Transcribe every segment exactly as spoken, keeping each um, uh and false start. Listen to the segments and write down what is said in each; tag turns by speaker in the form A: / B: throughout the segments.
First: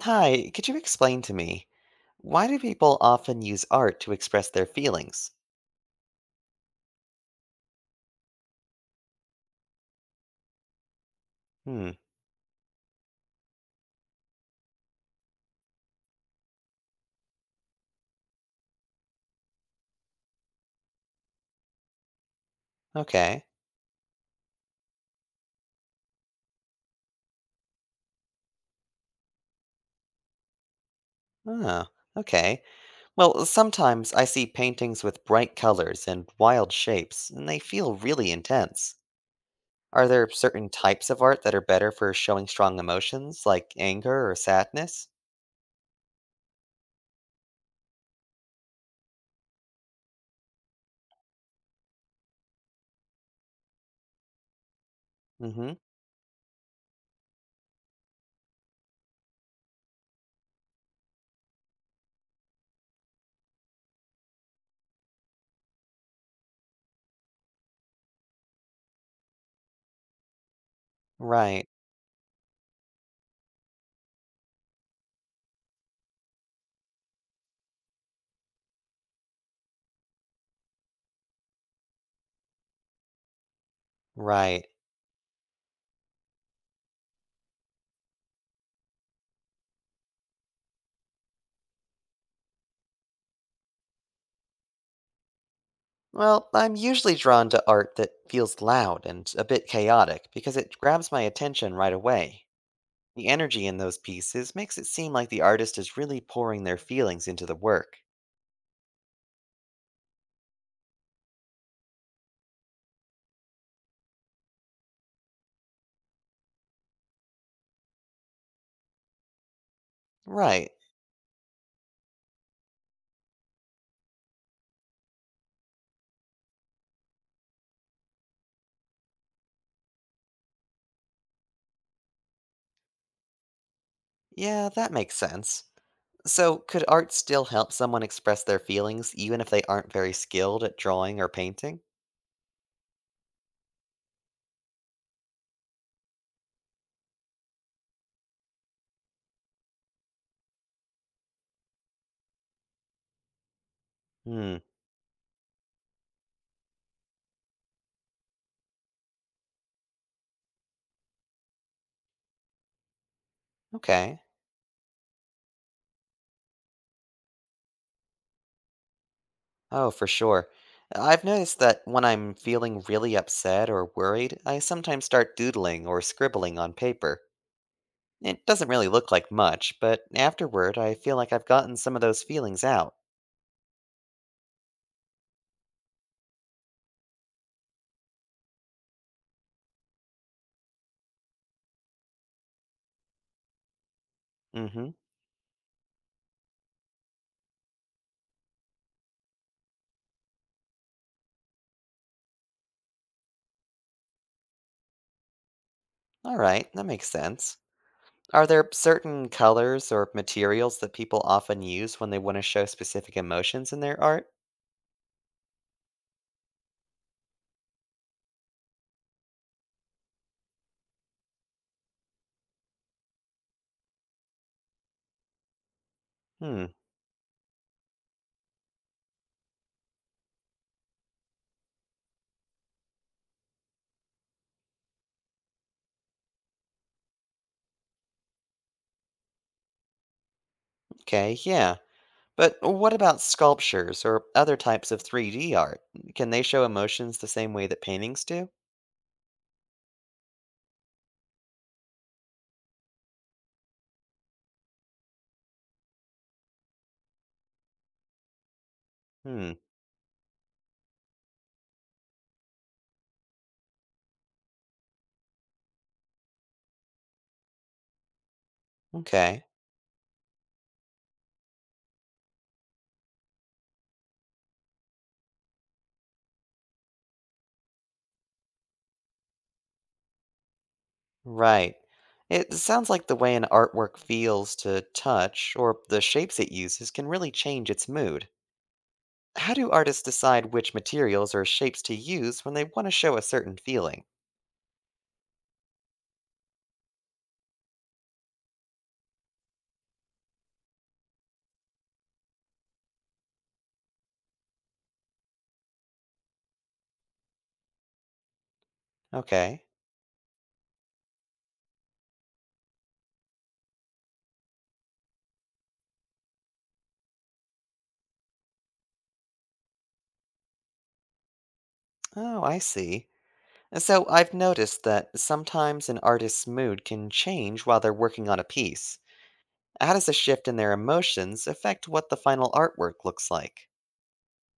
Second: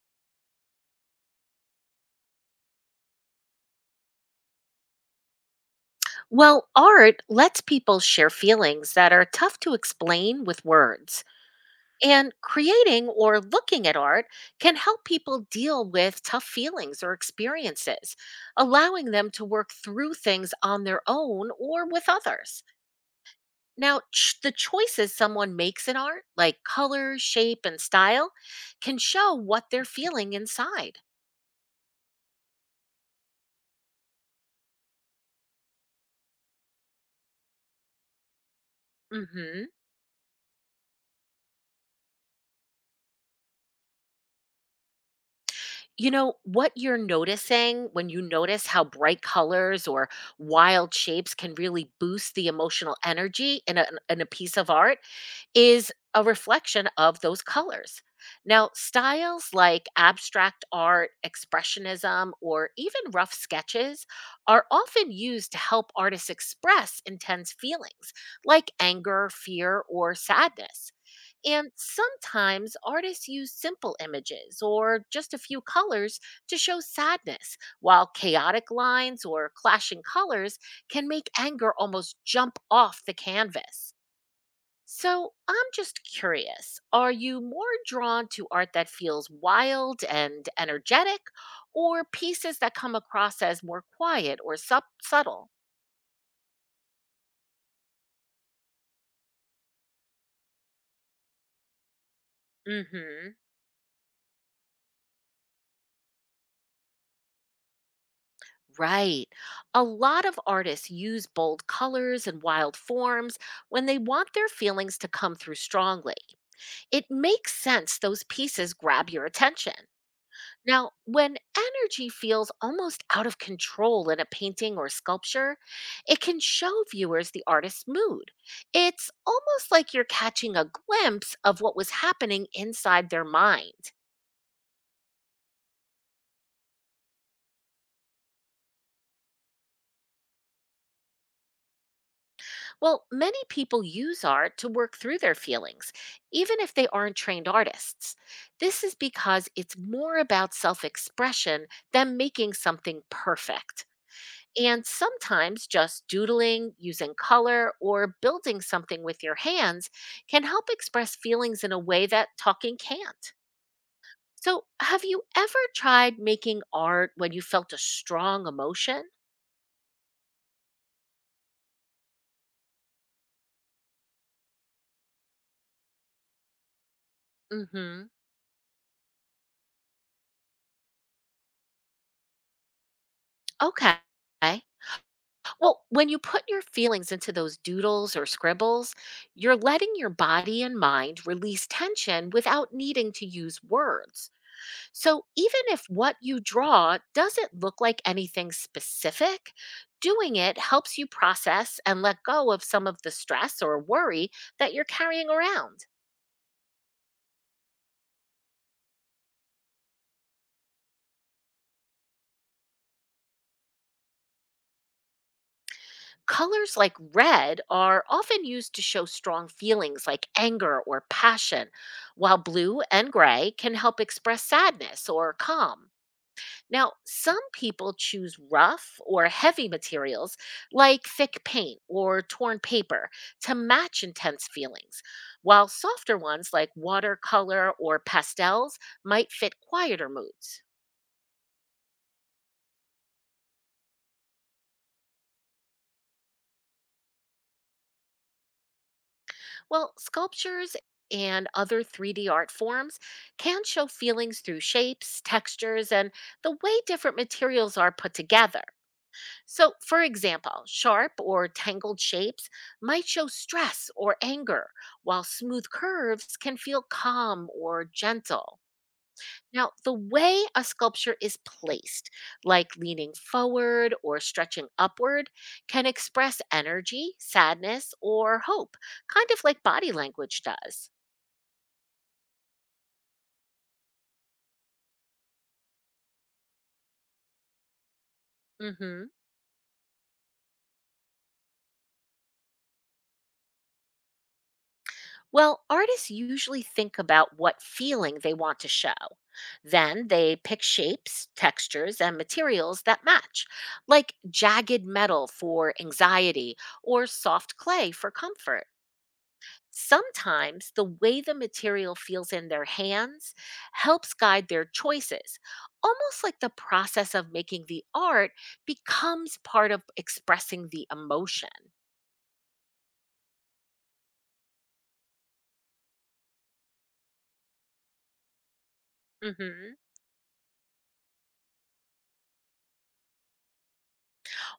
A: Hi, could you explain to me why do people often use art to express their feelings?
B: Well, art lets people share feelings that are tough to explain with words.
A: Hmm,
B: And creating or looking at art can help people deal with tough feelings or experiences, allowing them to work through things on their own or with others.
A: okay.
B: Now, ch- the choices someone makes in art, like color, shape, and style, can show what they're feeling inside.
A: Oh, okay. Well, sometimes I see paintings with bright colors and wild shapes, and they feel really intense.
B: hmm
A: Are there certain types of art that are better for showing strong emotions, like anger or sadness?
B: You know, what you're noticing when you notice how bright colors or wild shapes can really boost the emotional energy in a, in a piece of art
A: Mm-hmm.
B: is a reflection of those colors. Now, styles like abstract art, expressionism, or even rough sketches are often used to help artists express intense feelings like anger, fear, or sadness. And
A: Right,
B: sometimes artists use simple images or just a few colors to show sadness, while chaotic lines or clashing colors can make anger almost jump off the canvas.
A: right.
B: So I'm just curious, are you more drawn to art that feels wild and energetic, or pieces that come across as more quiet or sub- subtle?
A: Well, I'm usually drawn to art that feels loud and a bit chaotic because it grabs my attention right away.
B: Mm hmm.
A: The energy in those pieces makes it seem like the artist is really pouring their feelings into the work.
B: Right. A lot of artists use bold colors and wild forms when they want their feelings to come through strongly. It makes sense those pieces grab your attention.
A: Right.
B: Now, when energy feels almost out of control in a painting or sculpture, it can show viewers the artist's mood. It's almost like you're catching a glimpse of what was happening inside their mind.
A: Yeah, that makes sense. So, could art still help someone express their feelings even if they aren't very skilled at drawing or painting?
B: Well, many people use art to work through their feelings, even if they aren't trained artists. This is because it's more about self expression than making something perfect.
A: Hmm,
B: And sometimes just doodling, using color, or building something with your hands can help express feelings in a way that talking can't.
A: okay.
B: So, have you ever tried making art when you felt a strong emotion?
A: Oh, for sure. I've noticed that when I'm feeling really upset or worried, I sometimes start doodling or scribbling on paper.
B: Mm hmm.
A: It doesn't really look like much, but afterward I feel like I've gotten some of those feelings out.
B: Okay. Well, when you put your feelings into those doodles or scribbles, you're letting your body and mind release tension without needing to use words.
A: Mm hmm.
B: So, even if what you draw doesn't look like anything specific, doing it helps you process and let go of some of the stress or worry that you're carrying around.
A: Alright, that makes sense. Are there certain colors or materials that people often use when they want to show specific emotions in their art?
B: Colors like red are often used to show strong feelings like anger or passion, while blue and gray can help express sadness or calm.
A: Hmm,
B: Now, some people choose rough or heavy materials like thick paint or torn paper to match intense feelings, while softer ones like watercolor or pastels might fit quieter moods.
A: okay, yeah. But what about sculptures or other types of three D art? Can they show emotions the same way that paintings do?
B: Well, sculptures and other three D art forms can show feelings through shapes, textures, and the way different materials are put together.
A: Hmm,
B: So, for example, sharp or tangled shapes might show stress or anger, while smooth curves can feel calm or gentle.
A: okay,
B: Now, the way a sculpture is placed, like leaning forward or stretching upward, can express energy, sadness, or hope, kind of like body language does.
A: right. It sounds like the way an artwork feels to touch or the shapes it uses can really change its mood.
B: hmm
A: How do artists decide which materials or shapes to use when they want to show a certain feeling?
B: Well, artists usually think about what feeling they want to show. Then they pick shapes, textures, and materials that match, like jagged metal for anxiety or soft clay for comfort.
A: Okay.
B: Sometimes the way the material feels in their hands helps guide their choices, almost like the process of making the art becomes part of expressing the emotion.
A: Oh, I see. So I've noticed that sometimes an artist's mood can change while they're working on a piece.
B: hmm
A: How does a shift in their emotions affect what the final artwork looks like?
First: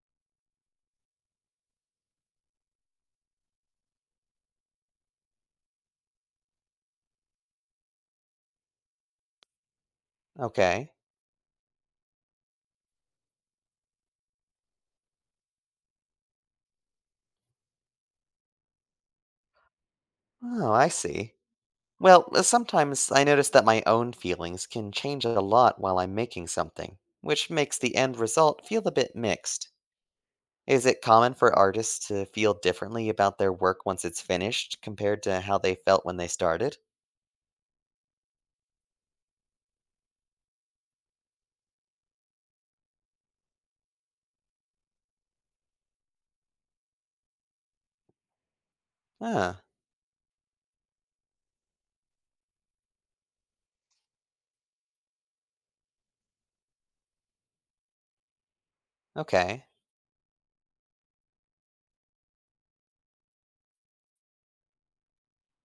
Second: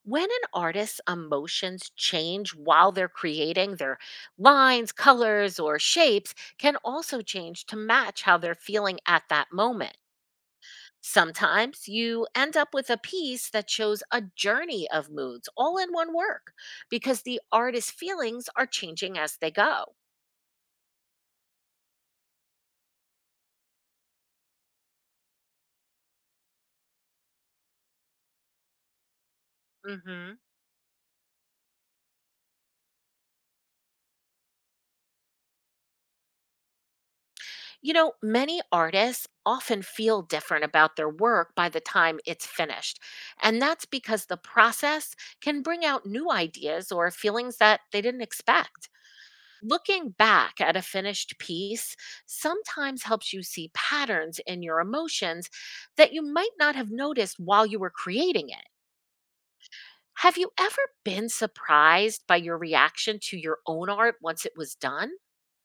B: When an artist's emotions change while they're creating, their lines, colors, or shapes can also change to match how they're feeling at that moment.
A: Okay.
B: Sometimes you end up with a piece that shows a journey of moods all in one work because the artist's feelings are changing as they go.
A: Oh, I see. Well, uh, sometimes I notice that my own feelings can change a lot while I'm making something, which makes the end result feel a bit mixed.
B: hmm
A: Is it common for artists to feel differently about their work once it's finished compared to how they felt when they started?
B: You know, many artists often feel different about their work by the time it's finished. And that's because the process can bring out new ideas or feelings that they didn't expect.
A: Ah,
B: Looking back at a finished piece sometimes helps you see patterns in your emotions that you might not have noticed while you were creating it.
A: okay.
B: Have you ever been surprised by your reaction to your own art once it was done?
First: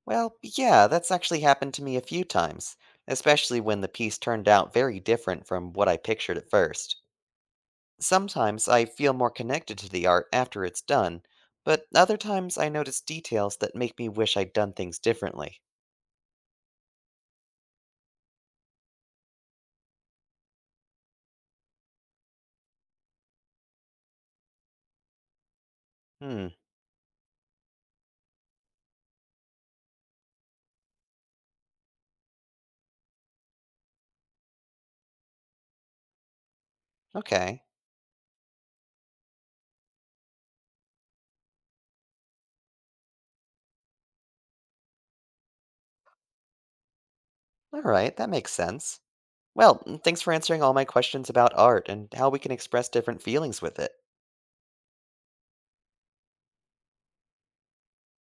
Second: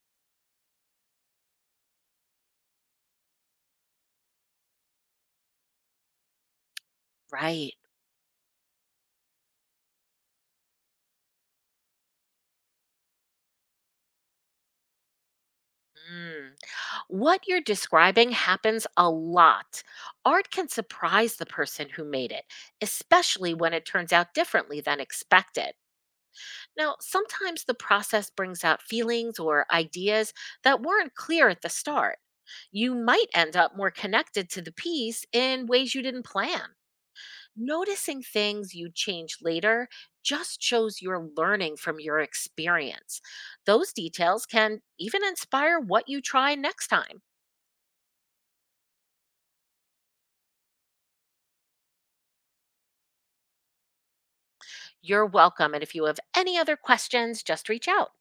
A: Well, yeah, that's actually happened to me a few times, especially when the piece turned out very different from what I pictured at first.
B: Right.
A: Sometimes I feel more connected to the art after it's done, but other times I notice details that make me wish I'd done things differently.
B: Mm. What you're describing happens a lot. Art can surprise the person who made it, especially when it turns out differently than expected.
A: Hmm,
B: Now, sometimes the process brings out feelings or ideas that weren't clear at the start. You might end up more connected to the piece in ways you didn't plan.
A: okay.
B: Noticing things you change later just shows you're learning from your experience. Those details can even inspire what you try next time.
A: Alright, that makes sense. Well, thanks for answering all my questions about art and how we can express different feelings with it.
B: You're welcome. And if you have any other questions, just reach out.